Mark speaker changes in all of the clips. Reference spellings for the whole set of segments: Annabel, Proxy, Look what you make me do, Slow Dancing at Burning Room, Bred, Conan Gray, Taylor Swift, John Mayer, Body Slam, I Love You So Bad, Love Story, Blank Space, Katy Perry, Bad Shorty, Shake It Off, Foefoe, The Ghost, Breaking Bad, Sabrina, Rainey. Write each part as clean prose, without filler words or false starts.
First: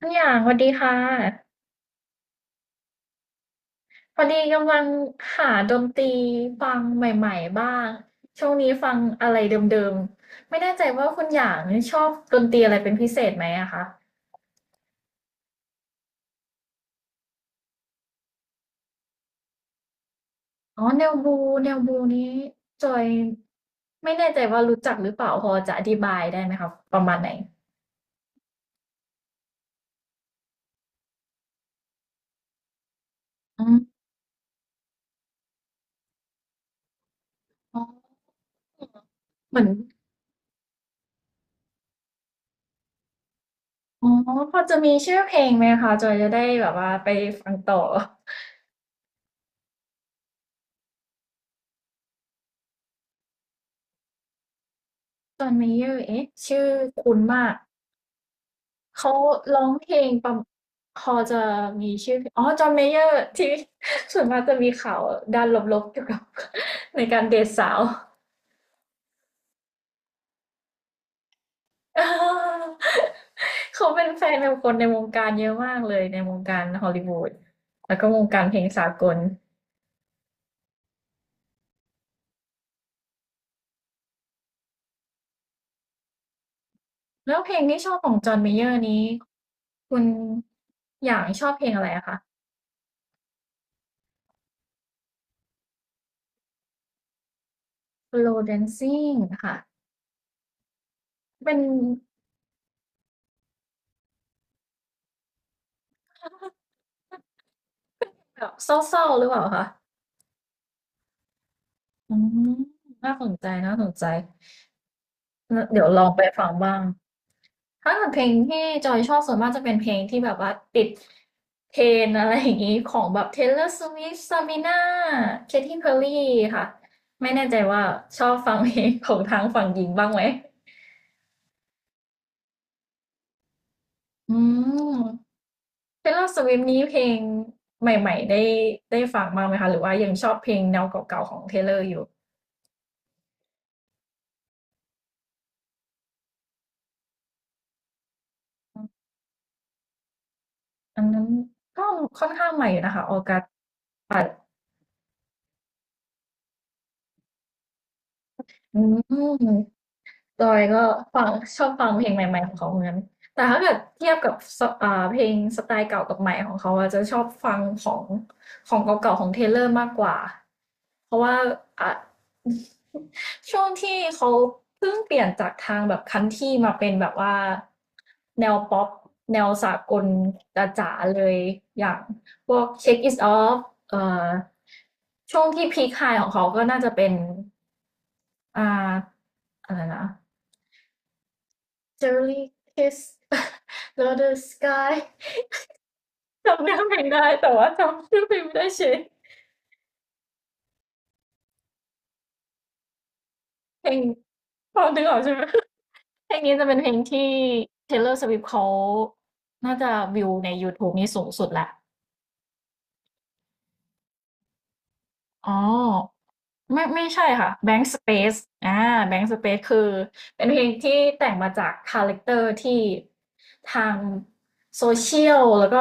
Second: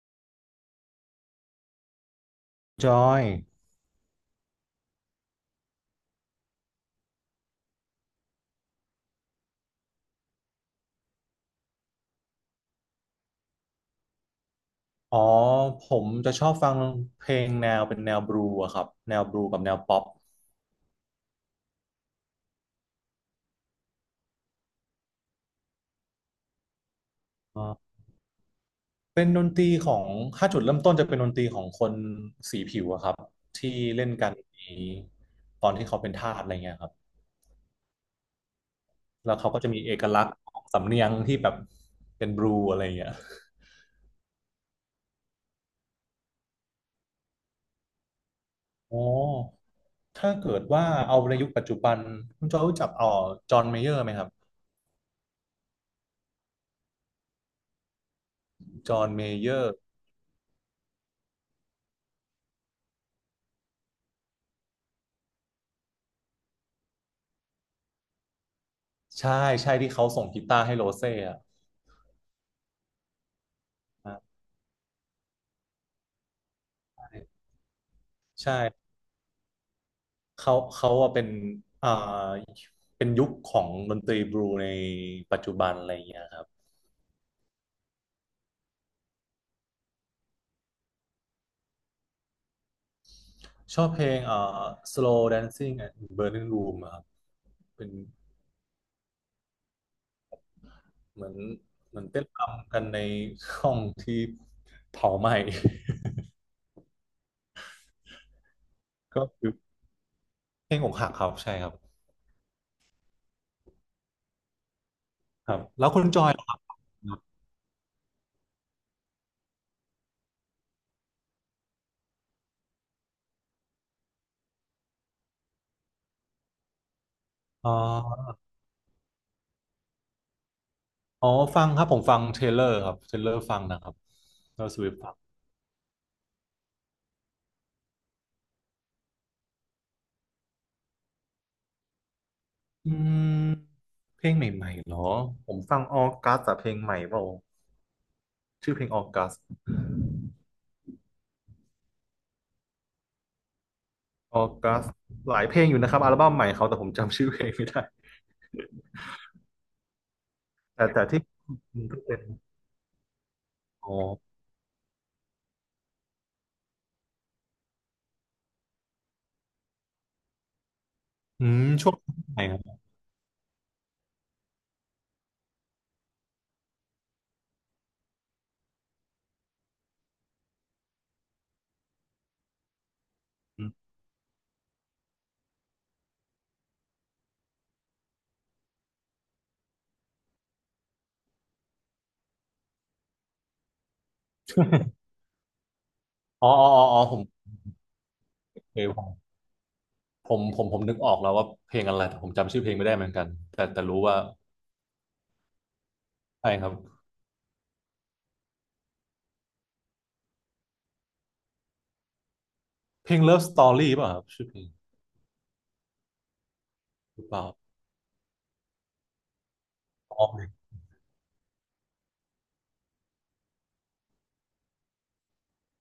Speaker 1: ทุกอย่างสวัสดีค่ะ
Speaker 2: จอย
Speaker 1: พอดีกำลังหาดนตรีฟังใหม่ๆบ้างช่วงนี้ฟังอะไรเดิมๆไม่แน่ใจว่าคุณอย่างชอบดนตรีอะไรเป็นพิเศษไหมอะคะ
Speaker 2: อ๋อ ผมจะชอบฟังเพลงแนวเป็นแนวบลูอะครับ แนวบลูกับแนวป๊อป
Speaker 1: อ๋อแนวบูแนวบูนี้จอยไม่แน่ใจว่ารู้จักหรือเปล่าพอจะอธิบายได้ไหมคะประมาณไหน
Speaker 2: อ่าเป็นดนตรีของถ้าจุดเริ่มต้นจะเป็นดนตรีของคนสีผิวอะครับ
Speaker 1: อื
Speaker 2: ที่
Speaker 1: ม
Speaker 2: เล่นกันในตอนที่เขาเป็นทาสอะไรเงี้ยครับ
Speaker 1: อ๋อ
Speaker 2: แล้วเขา
Speaker 1: เห
Speaker 2: ก็
Speaker 1: มือน
Speaker 2: จะมีเอกลักษณ์ของสำเนียงที่แบบเป็นบลูอะไรเงี้ย
Speaker 1: อ๋อพอจะมีชื่อเพลงไหมคะจอยจะได้แบบว่าไปฟังต่อ
Speaker 2: อ๋อถ้าเกิดว่าเอาในยุคปัจจุบันคุณจอยรู้จักจอห์นเมเยอร์ไหมครับ
Speaker 1: จอห์นเมเยอร์เอ๊ะชื่อคุ้นมาก
Speaker 2: จอห์น
Speaker 1: เขา
Speaker 2: เมเย
Speaker 1: ร้
Speaker 2: อ
Speaker 1: อง
Speaker 2: ร์
Speaker 1: เพลงประมพอจะมีชื่อเพลงอ๋อ John Mayer ที่ ส่วนมากจะมีข่าวด้านลบๆเกี่ยวกับ ในการเดทสาว
Speaker 2: ใช่ใช่ที่เขาส่งกีตาร์ให้โรเซ่อะ
Speaker 1: เออเขาเป็นแฟนกับคนในวงการเยอะมากเลยในวงการฮอลลีวูดแล้วก็วงการเพลงสา
Speaker 2: ใช่
Speaker 1: กล
Speaker 2: เขาอะเป็นอ่าเป็นยุคของดนตรีบลูในปัจจุบันอะไรอย่างเงี้ยครับ
Speaker 1: แล้วเพลงที่ชอบของจอห์นเมเยอร์นี้คุณอย่างชอบเพลงอะไรอะคะ
Speaker 2: ชอบเพลงSlow Dancing at Burning Room อะครับเป็น
Speaker 1: Slow Dancing ค่ะ
Speaker 2: เหมือน
Speaker 1: เป็น
Speaker 2: เต้นรำกันในห้องที่เผาไหม้
Speaker 1: แบบเศร้า ๆห
Speaker 2: ก็
Speaker 1: รือเปล่า
Speaker 2: คือ
Speaker 1: คะ
Speaker 2: เพลงอกหักครับ ใช่ครับ
Speaker 1: อืมน่าสนใจน่าสนใจ
Speaker 2: ครับ
Speaker 1: งั้นเดี๋ย
Speaker 2: แล้
Speaker 1: ว
Speaker 2: ว
Speaker 1: ล
Speaker 2: คุณ
Speaker 1: อง
Speaker 2: จ
Speaker 1: ไป
Speaker 2: อยล่ะ
Speaker 1: ฟัง
Speaker 2: ครับ
Speaker 1: บ้าง ถ้าเกิดเพลงที่จอยชอบส่วนมากจะเป็นเพลงที่แบบว่าติดเทรนด์อะไรอย่างนี้ของแบบ Taylor Swift Sabrina Katy Perry ค่ะ ไม่แน่ใจ
Speaker 2: อ๋อ
Speaker 1: ว่าชอบฟังเพลงของทางฝั่งหญิงบ้างไหม
Speaker 2: อ๋อฟังครับผมฟังเทเลอร์ครับ เทเลอร์ฟังนะครับ
Speaker 1: อื
Speaker 2: แล้วสวิฟฟัง
Speaker 1: ม Taylor Swift นี้เพลงใหม่ๆได้ได้ฟังบ้างไหมคะหรือว่ายังชอบเพลงแนวเก่าๆของ Taylor อยู่
Speaker 2: อืมเพลงใหม่ๆเหรอผมฟังออกัสแต่เพลงใหม่เปล่า ชื่อเพลงออกัส
Speaker 1: อันนั้นก็ค่อนข้างใหม่อยู่นะคะออกัส
Speaker 2: ออกัสหลายเพลงอยู่นะครับอัลบั้มใหม่เขาแต่ผมจำชื่อเพลงไม่ได้
Speaker 1: อืม จอยก็
Speaker 2: แต่
Speaker 1: ฟั
Speaker 2: ที่
Speaker 1: งชอบ
Speaker 2: มั
Speaker 1: ฟั
Speaker 2: น
Speaker 1: ง
Speaker 2: ก็
Speaker 1: เพลง
Speaker 2: เป็
Speaker 1: ให
Speaker 2: น
Speaker 1: ม่ๆของเขาเหมือนกันแต่ถ้าเกิด
Speaker 2: อ๋อ
Speaker 1: เทียบกับสเพลงสไตล์เก่ากับใหม่ของเขาอะจะชอบฟังของเก่าๆของเทเลอร์มากกว่า เพราะว่า
Speaker 2: อืม
Speaker 1: อ่ะ
Speaker 2: ช่วงไหนครับ
Speaker 1: ช่วงที่เขาเพิ่งเปลี่ยนจากทางแบบคันทรี่มาเป็นแบบว่าแนวป๊อปแนวสากลจ๋าๆเลยอย่างพวก Shake It Off
Speaker 2: อ
Speaker 1: เอ่อช่วงที่พีคไฮของเขาก็น่าจะเป็นอ่าอะไรนะ Cherry Kiss Another Sky
Speaker 2: ๋อ
Speaker 1: จำ
Speaker 2: อ๋อ
Speaker 1: เนื้อ
Speaker 2: อ๋อ
Speaker 1: เพ
Speaker 2: อ๋
Speaker 1: ล
Speaker 2: อ
Speaker 1: ง
Speaker 2: ผม
Speaker 1: ได้แต่ว่าจำชื่อเพลงไม่ได้
Speaker 2: เค
Speaker 1: เช
Speaker 2: ย
Speaker 1: ย
Speaker 2: ผมผมนึกออกแล้วว่าเพลงอะไรแต่ผมจำชื่อเพลงไม่ได้เหมือนกันแต่
Speaker 1: เพล
Speaker 2: รู้
Speaker 1: ง
Speaker 2: ว่า
Speaker 1: พอดึงออกใช่ไหม เพลง
Speaker 2: ใช่
Speaker 1: นี้
Speaker 2: ค
Speaker 1: จะ
Speaker 2: รับ
Speaker 1: เป็นเพลงที่ Taylor Swift เขาน่าจะวิวใน YouTube นี่สูงสุดแหละ
Speaker 2: เพลง Love Story ป่ะครับชื่อเพลง
Speaker 1: อ๋อไม่
Speaker 2: หรื
Speaker 1: ใช่
Speaker 2: อเปล่า
Speaker 1: ค่ะ Blank Space อ่า Blank Space คือ
Speaker 2: อ๋อ
Speaker 1: เป็นเพลงที่แต่งมาจากคาแรคเตอร์ที่ทางโซเชียลแล้วก็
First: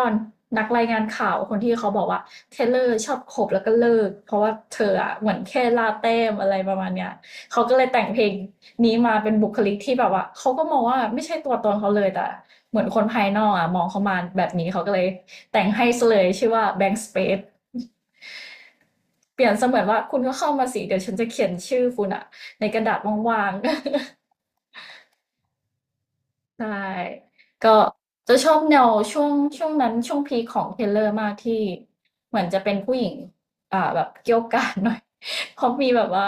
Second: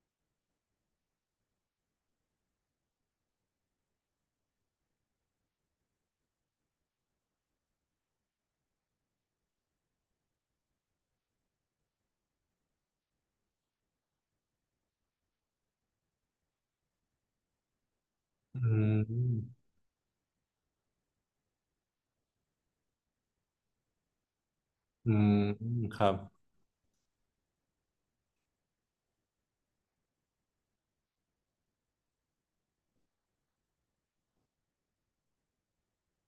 Speaker 1: นักรายงานข่าวคนที่เขาบอกว่าเทเลอร์ชอบขบแล้วก็เลิกเพราะว่าเธออะเหมือนแค่ลาเต้มอะไรประมาณเนี้ยเขาก็เลยแต่งเพลงนี้มาเป็นบุคลิกที่แบบว่าเขาก็มองว่าไม่ใช่ตัวตนเขาเลยแต่เหมือนคนภายนอกอะมองเขามาแบบนี้เขาก็เลยแต่งให้ซะเลยชื่อว่า Blank Space
Speaker 2: อื
Speaker 1: เปลี่ยน
Speaker 2: ม
Speaker 1: เสมือนว่าคุณก็เข้ามาสิเดี๋ยวฉันจะเขียนชื่อคุณอะในกระดาษว่างๆ
Speaker 2: อืมครับ
Speaker 1: ใช่ ก็จะชอบแนวช่วงนั้นช่วงพีคของเทเลอร์มากที่เหมือนจะเป็นผู้หญิงแบบเกี่ยวกาดหน่อย เขาะมีแบบว่า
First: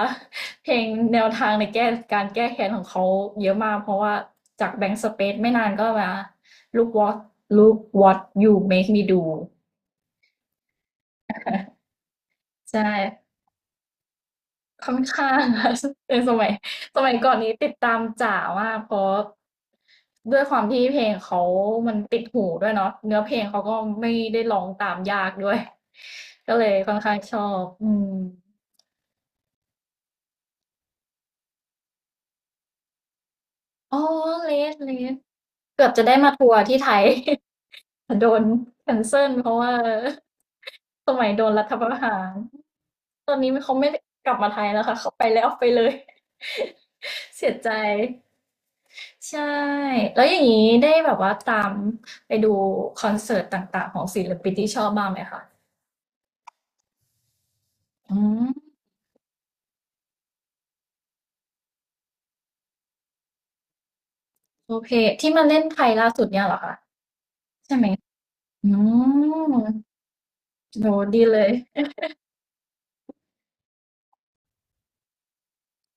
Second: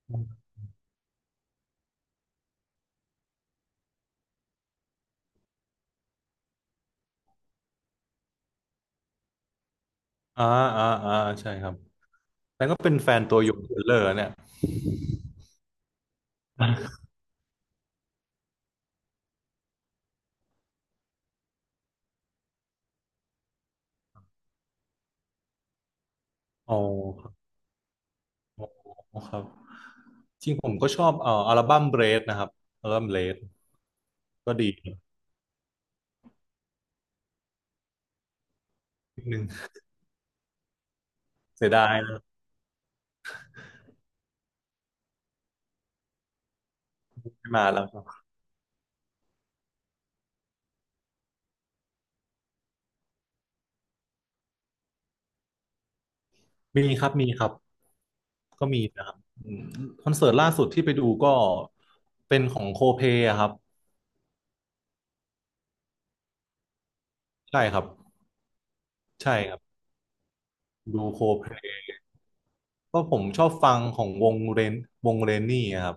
Speaker 1: เพลงแนวทางในแก้การแก้แค้นของเขาเยอะมากเพราะว่าจากแบงค์สเปซไม่นานก็มา Look what Look what you make me do
Speaker 2: อ่าอ่าอ่าใช่ครับแล้วก็
Speaker 1: ใช่
Speaker 2: เป็นแฟนตัวยงเทเลอร์เนี่ย
Speaker 1: ค่อนข้าง ค่ะ เนสมัยก่อนนี้ติดตามจ๋ามากเพราะด้วยความที่เพลงเขามันติดหูด้วยเนาะเนื้อเพลงเขาก็ไม่ได้ร้องตามยากด้วยก็เล
Speaker 2: อ๋
Speaker 1: ย
Speaker 2: อ
Speaker 1: ค่อนข้างชอบอืม
Speaker 2: ครับ จริงผมก็ชอบอัลบั้มเบรดนะครับอัลบั้มเบรด
Speaker 1: อ๋อเล
Speaker 2: ก็ดี
Speaker 1: สเลสเกือบจะได้มาทัวร์ที่ไทย แต่โดนแคนเซิ
Speaker 2: นิด
Speaker 1: ล
Speaker 2: นึง
Speaker 1: เพราะว่าสมัยโดนรั
Speaker 2: เสี
Speaker 1: ฐ
Speaker 2: ย
Speaker 1: ป
Speaker 2: ดาย
Speaker 1: ระหา
Speaker 2: นะ
Speaker 1: รตอนนี้เขาไม่กลับมาไทยแล้วค่ะเขาไปแล้วไปเลย
Speaker 2: ไม่
Speaker 1: เสีย
Speaker 2: มา
Speaker 1: ใจ
Speaker 2: แล้วครับ
Speaker 1: ใช่แล้วอย่างนี้ได้แบบว่าตามไปดูคอนเสิร์ตต่างๆของศิลปินที่ชอบบ้างไหมคะ
Speaker 2: มีครับมีครับ
Speaker 1: อืม
Speaker 2: ก็มีนะครับอืมคอนเสิร์ตล่าสุดที่ไปดูก็เป็นของโคเพอะครับ
Speaker 1: โอเคที่มาเล่นไทยล่าสุดเนี่ยเหรอคะ
Speaker 2: ใช่
Speaker 1: ใช่
Speaker 2: ครั
Speaker 1: ไหม
Speaker 2: บ
Speaker 1: อื
Speaker 2: ใช่ค
Speaker 1: ม
Speaker 2: รับ
Speaker 1: โห
Speaker 2: ดูโค
Speaker 1: ดีเล
Speaker 2: เพ
Speaker 1: ย
Speaker 2: ก็ผมชอบฟังของวงเรนวงเรนนี่อะครับ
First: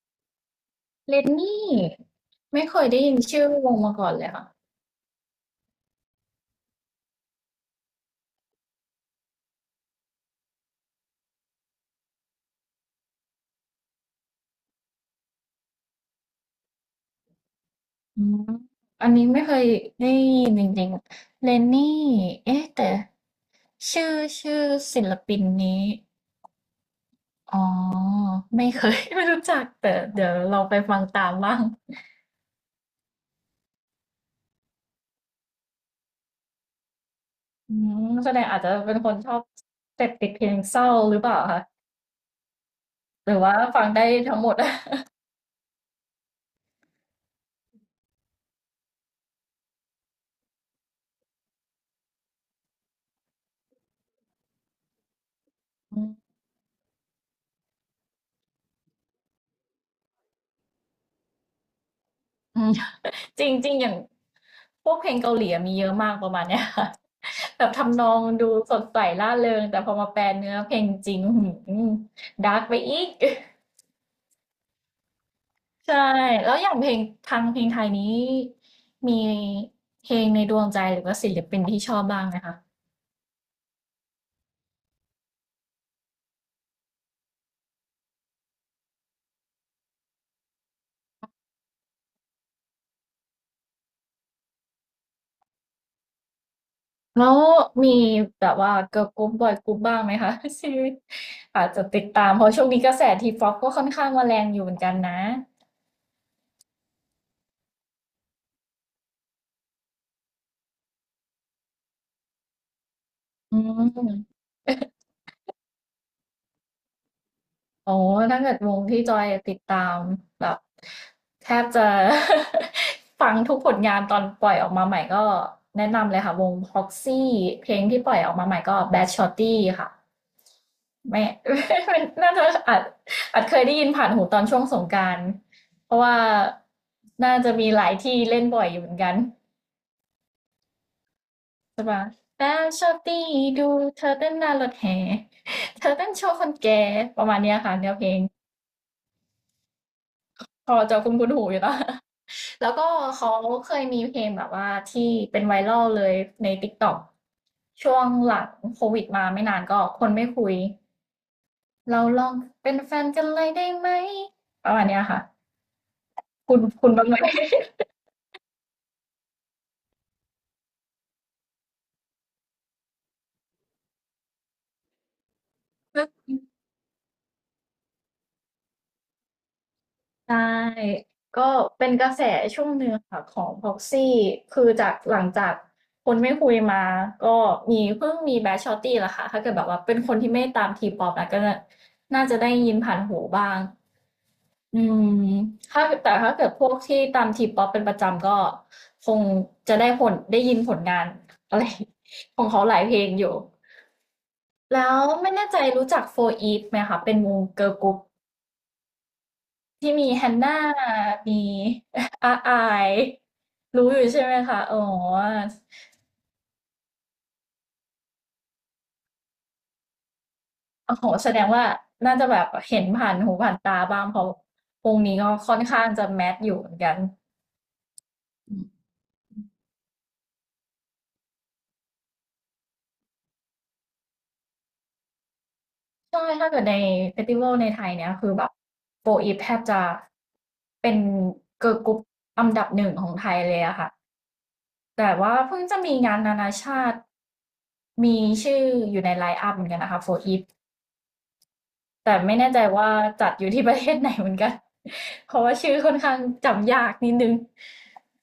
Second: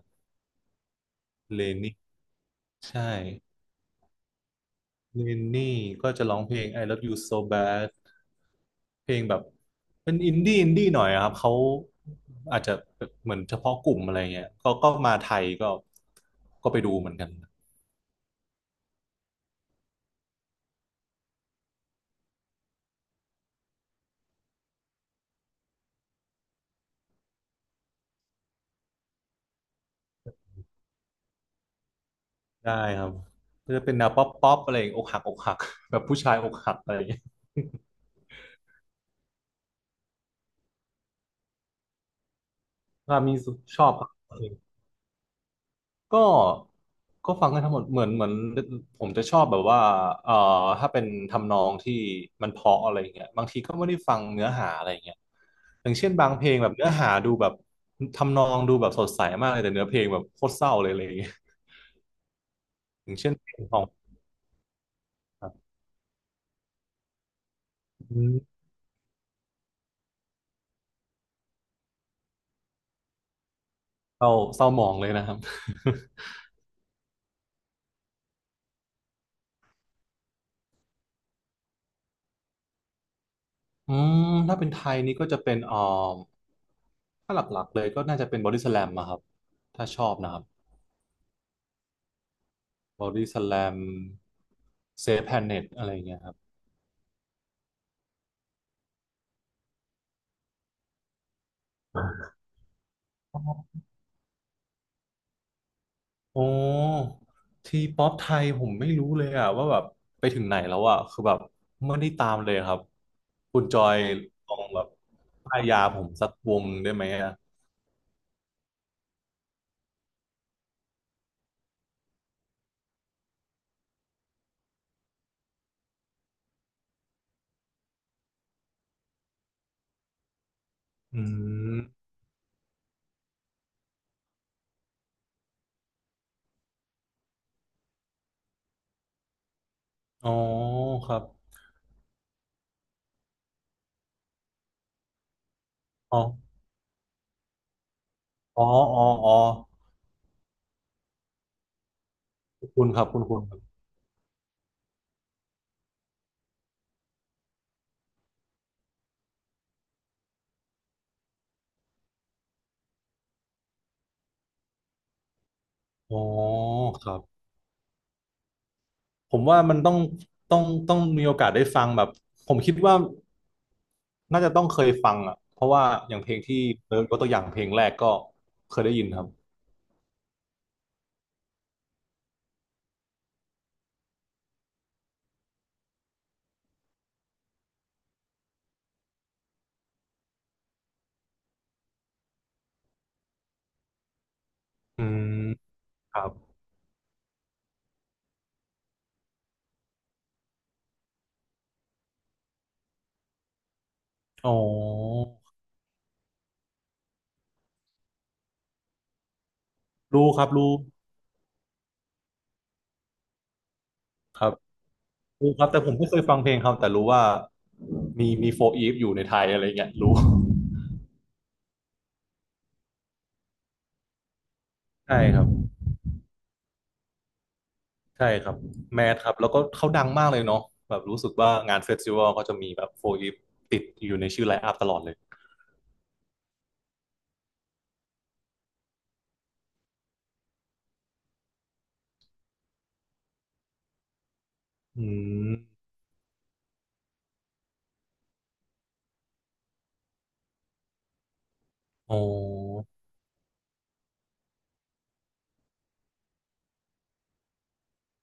Speaker 1: เลน
Speaker 2: เร
Speaker 1: นี่
Speaker 2: นนี่
Speaker 1: ไม่เคยได้
Speaker 2: ใช่
Speaker 1: ยินชื่อวงมาก่อนเลยค่ะ
Speaker 2: เรนนี่ก็จะร้องเพลง I Love You So Bad เพลงแบบเป็นอินดี้อินดี้หน่อยอะครับเขาอาจจะเหมือนเฉพาะกลุ่มอะไรเงี้ยก็มาไทยก็ไปดูเหมือนกัน
Speaker 1: อืมอันนี้ไม่เคยได้ยินจริงๆเลนนี่เอ๊ะแต่ชื่อชื่อศิลปินนี้อ๋อไม่เคย ไม่รู้จักแต่เดี๋ยวเราไปฟังตามบ้าง
Speaker 2: ได้ครับก็จะเป็นแนวป๊อปป๊อปอะไรอย่างอกหักอกหักแบบผู้ชายอกหักอะไรอย่างเงี้ย
Speaker 1: อืมแสดงอาจจะเป็นคนชอบเสพติดเพลงเศร้าหรือเปล่าคะ
Speaker 2: ว่า
Speaker 1: ห
Speaker 2: มี
Speaker 1: รือว่า
Speaker 2: ช
Speaker 1: ฟัง
Speaker 2: อบค
Speaker 1: ได้
Speaker 2: รั
Speaker 1: ทั้งหมด
Speaker 2: บ ก็ก็ฟังกันทั้งหมดเหมือนเหมือนผมจะชอบแบบว่าเอ่อถ้าเป็นทำนองที่มันเพราะอะไรอย่างเงี้ยบางทีก็ไม่ได้ฟังเนื้อหาอะไรอย่างเงี้ยอย่าง
Speaker 1: อื
Speaker 2: เช่นบา
Speaker 1: ม
Speaker 2: งเพลงแบบเนื้อหาดูแบบทำนองดูแบบสดใสมากเลยแต่เนื้อเพลงแบบโคตรเศร้าเลยอะไรอย่างเงี้ย
Speaker 1: อืม
Speaker 2: อย่างเช่น
Speaker 1: จ
Speaker 2: เพลง
Speaker 1: ริ
Speaker 2: ข
Speaker 1: ง
Speaker 2: อ
Speaker 1: ๆอ
Speaker 2: ง
Speaker 1: ย่างพวกเพลงเกาห
Speaker 2: ค
Speaker 1: ลี
Speaker 2: รั
Speaker 1: อะ
Speaker 2: บ
Speaker 1: มีเยอะมากประมาณเนี้ยค่ะ แบบทำนอ
Speaker 2: อื
Speaker 1: งดู
Speaker 2: ม
Speaker 1: สดใสร่าเริงแต่พอมาแปลเนื้อเพลงจริงดาร์กไปอีก
Speaker 2: เศร้าเศร้าหมองเลยนะครับ
Speaker 1: ใช่แล้วอย่างเพลงทางเพลงไทยนี้มีเพลงในดวงใจหรือว่าศิลปินที่ชอบบ้างไหมคะ
Speaker 2: อืมถ้าเป็นไทยนี่ก็จะเป็นถ้าหลักๆเลยก็น่าจะเป็นบอดี้สแลมอะครับถ้าชอบนะครับบอดี้สแลมเซฟแพนเน็ตอะไรอย่างเงี้ยครับ
Speaker 1: แล้วมีแบบว่าเกิร์ลกรุ๊ปบอยกรุ๊ปบ้างไหมคะ ชีวิตอาจจะติดตามเพราะช่วงนี้กระแสทีป๊อปก็ค่อนข้างมาแรงอยู่เหมือนกันนะ
Speaker 2: โอ้ทีป๊อปไทยผมไม่รู้เลยอะว่าแบบไปถึงไหนแล้วอะคือแบบไม่ได้ตามเลยครับ
Speaker 1: อื
Speaker 2: คุณจอย
Speaker 1: ม
Speaker 2: ลองแบบป้ายยาผมสักวงได้ไหมอะ
Speaker 1: โอ้ถ้าเกิดวงที่จอยติดตามแบบแทบจะ ฟังทุกผลงานตอนปล่อยออกมาใหม่ก็แนะนำเลยค่ะวง Proxy เพลงที่ปล่อยออกมาใหม่ก็ Bad Shorty ค่ะ
Speaker 2: อื
Speaker 1: แม่
Speaker 2: ม
Speaker 1: น่าจะอาจเคยได้ยินผ่านหูตอนช่วงสงกรานต์เพราะว่าน่าจะมีหลายที่เล่นบ่อยอยู่เหมือนกัน
Speaker 2: อ๋อครับ
Speaker 1: ใช่ปะแล้ชอบตีดูเธอเต้นหน้ารถแห่ เธอเต้น
Speaker 2: อ๋อ
Speaker 1: โชว์คนแก่ประมาณเนี้ยค่ะแนวเพลง
Speaker 2: อ๋ออ๋ออ๋อ
Speaker 1: พอจะคุ้นคุ้นหูอยู่แล้ว แล้ว
Speaker 2: คุ
Speaker 1: ก็
Speaker 2: ณครับคุณ
Speaker 1: เขา
Speaker 2: คุณครั
Speaker 1: เค
Speaker 2: บ
Speaker 1: ยมีเพลงแบบว่าที่เป็นไวรัลเลยใน TikTok ช่วงหลังโควิดมาไม่นานก็คนไม่คุย เราลองเป็นแฟนกันเลยได้ไหมประมาณเนี้ยค่ะ
Speaker 2: อ๋อ
Speaker 1: คุณคุณ
Speaker 2: ค
Speaker 1: บ้างไห
Speaker 2: รั
Speaker 1: ม
Speaker 2: บผมว่ามันต้องต้องต้องมีโอกาสได้ฟังแบบผมคิดว่าน่าจะต้องเคยฟังอะเพราะว่าอย่างเพลง ที่เติร์ดยกตัวอย่างเพลงแรกก็เคยได้ยินครับ
Speaker 1: ใช่ก็เป็นกระแสช่วงหนึ่งค่ะของ Proxy คือจากหลังจากคนไม่คุยมาก็มีเพิ่งมีแบทชอตตี้ละค่ะถ้าเกิดแบบว่าเป็นคนที่ไม่ตามทีป๊อปนะก็น่าจะได้ยินผ่านหูบ้างอื
Speaker 2: อื
Speaker 1: ม
Speaker 2: ม
Speaker 1: ถ้าแต่
Speaker 2: ครับ
Speaker 1: ถ้าเกิดพวกที่ตามทีป๊อปเป็นประจำก็คงจะได้ผลได้ยินผลงานอะไร ของเขาหลายเพลงอยู่
Speaker 2: อ๋อ
Speaker 1: แล้วไม่แน่ใจรู้จัก4 e ีฟไหมคะเป็นวงเกิร์ลกรุ๊ป ที่มีแฮั
Speaker 2: รู้
Speaker 1: น
Speaker 2: ครับ
Speaker 1: น่ามี อาอายรู้อยู่ใช่ไหม
Speaker 2: ครับ
Speaker 1: คะอ๋อ
Speaker 2: รู้ครับแต่ผมไม่เคยฟังเพลงเขาแต่รู้ว่ามีโฟอีฟอยู่ในไทยอะไรเงี้ยรู้
Speaker 1: โอ้โหแสดงว่าน่าจะแบบเห็นผ่านหูผ่านตาบ้างเพราะวงนี้
Speaker 2: ใช่
Speaker 1: ก็
Speaker 2: ครับ
Speaker 1: ค่อนข้างจะแมสอยู่เหมือนกัน
Speaker 2: ใช่ครั
Speaker 1: อื
Speaker 2: บ
Speaker 1: ม
Speaker 2: แมทครับแล้วก็เขาดังมากเลยเนาะแบบรู้สึกว่างานเฟสติวัลเขาจะมีแบบโฟอีฟติดอยู่ในชื่อไลน์อัพตลอดเลย
Speaker 1: ใช่ถ้าเกิดในเฟสติวัลในไทยเนี่ยคือแบบโฟอีฟแทบจะเป็น Girl กรลกรุ๊ปอันดับหนึ่งของไทยเลยอะค่ะ
Speaker 2: อื
Speaker 1: แต่ว่าเพิ่งจะ
Speaker 2: ม
Speaker 1: มีงานนานาชาติมีชื่ออยู่ในไลน์อัพเหมือนกันนะคะโฟอีฟ
Speaker 2: อ๋
Speaker 1: แต่
Speaker 2: อ
Speaker 1: ไม่แน่ใจว่าจัดอยู่ที่ประเทศไหนเหมือนกัน เพราะว่าชื่อค่อนข้างจำยากนิดนึง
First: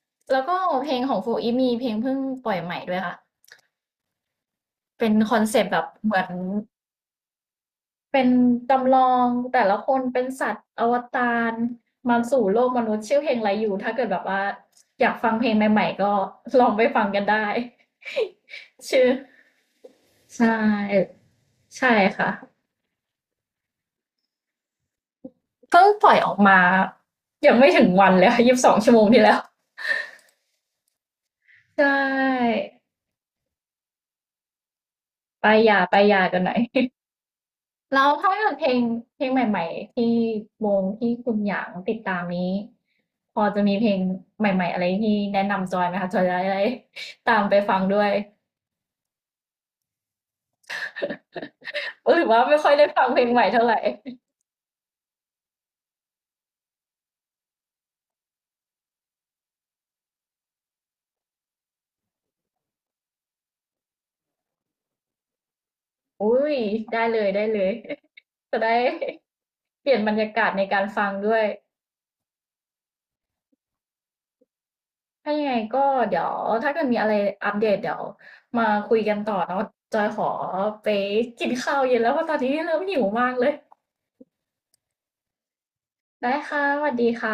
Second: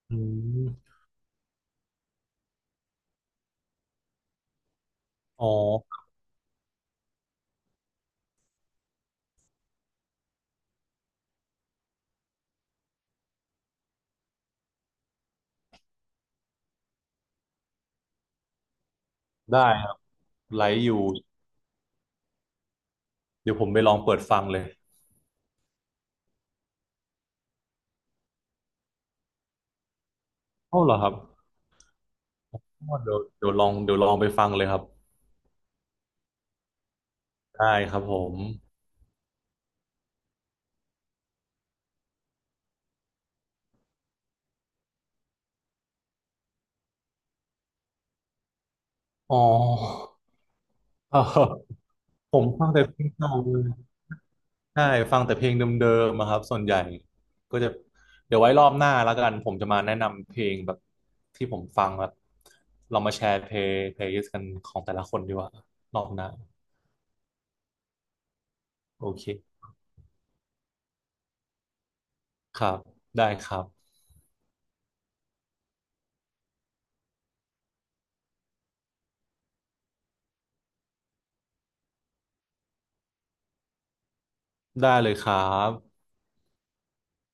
Speaker 2: อื
Speaker 1: แล้วก็เพ
Speaker 2: ม
Speaker 1: ลงของโฟอีฟมีเพลงเพิ่งปล่อยใหม่ด้วยค่ะเป็นคอน
Speaker 2: อ๋อ
Speaker 1: เซปต์แบบเหมือนเป็นจำลองแต่ละคนเป็นสัตว์อวตารมาสู่โลกมนุษย์ชื่อเพลงไรอยู่ถ้าเกิดแบบว่าอยากฟังเพลงใหม่ๆก็ลองไปฟังกันได้ ชื่อ
Speaker 2: ได้ครับ
Speaker 1: ใช
Speaker 2: ไลฟ์อยู่
Speaker 1: ่ใช่ค่ะ
Speaker 2: เดี๋ยวผมไปลองเปิดฟังเลย
Speaker 1: เพิ่งปล่อยออกมายังไม่ถึงวันเลยค่ะ22 ชั่วโมงที่แล้ว
Speaker 2: เอ้าเหรอครับ
Speaker 1: ใช่
Speaker 2: อ๋อเดี๋ยวเดี๋ยวลองไปฟังเลยครับ
Speaker 1: ไปหย่าไปหย่ากันหน่อย
Speaker 2: ได้ ค
Speaker 1: แล้
Speaker 2: รับ
Speaker 1: ว
Speaker 2: ผ
Speaker 1: ถ้า
Speaker 2: ม
Speaker 1: เกิดเพลงเพลงใหม่ๆที่วงที่คุณหยางติดตามนี้พอจะมีเพลงใหม่ๆอะไรที่แนะนำจอยไหมคะจอยจะได้ตามไปฟังด้วย
Speaker 2: อ๋อ
Speaker 1: หรือ
Speaker 2: ผ
Speaker 1: ว่า
Speaker 2: ม
Speaker 1: ไม่
Speaker 2: ฟั
Speaker 1: ค่
Speaker 2: ง
Speaker 1: อย
Speaker 2: แต่
Speaker 1: ได้
Speaker 2: เพ
Speaker 1: ฟั
Speaker 2: ล
Speaker 1: ง
Speaker 2: ง
Speaker 1: เพลง
Speaker 2: เก่า
Speaker 1: ใหม่
Speaker 2: เล
Speaker 1: เท่า
Speaker 2: ย
Speaker 1: ไหร่
Speaker 2: ใช่ฟังแต่เพลงเดิมๆอะครับส่วนใหญ่ก็จะเดี๋ยวไว้รอบหน้าแล้วกันผมจะมาแนะนำเพลงแบบที่ผมฟังแบบเรามาแชร์เพลย์ลิสต์กันของแต่ละคนดีกว่ารอบหน้า
Speaker 1: อุ้ยได้เลยได้เลยจะได้
Speaker 2: โอเค
Speaker 1: เปลี่ยนบรรยากาศในการฟังด้วย
Speaker 2: ครับได้ครับ
Speaker 1: ถ้ายังไงก็เดี๋ยวถ้าเกิดมีอะไรอัปเดตเดี๋ยวมาคุยกันต่อเนาะจอยขอไปกินข้าวเย็นแล้วเพราะตอนนี้เริ่มหิวมากเลย
Speaker 2: ได้เลยครับ
Speaker 1: ได้ค่ะสวัสดีค่ะ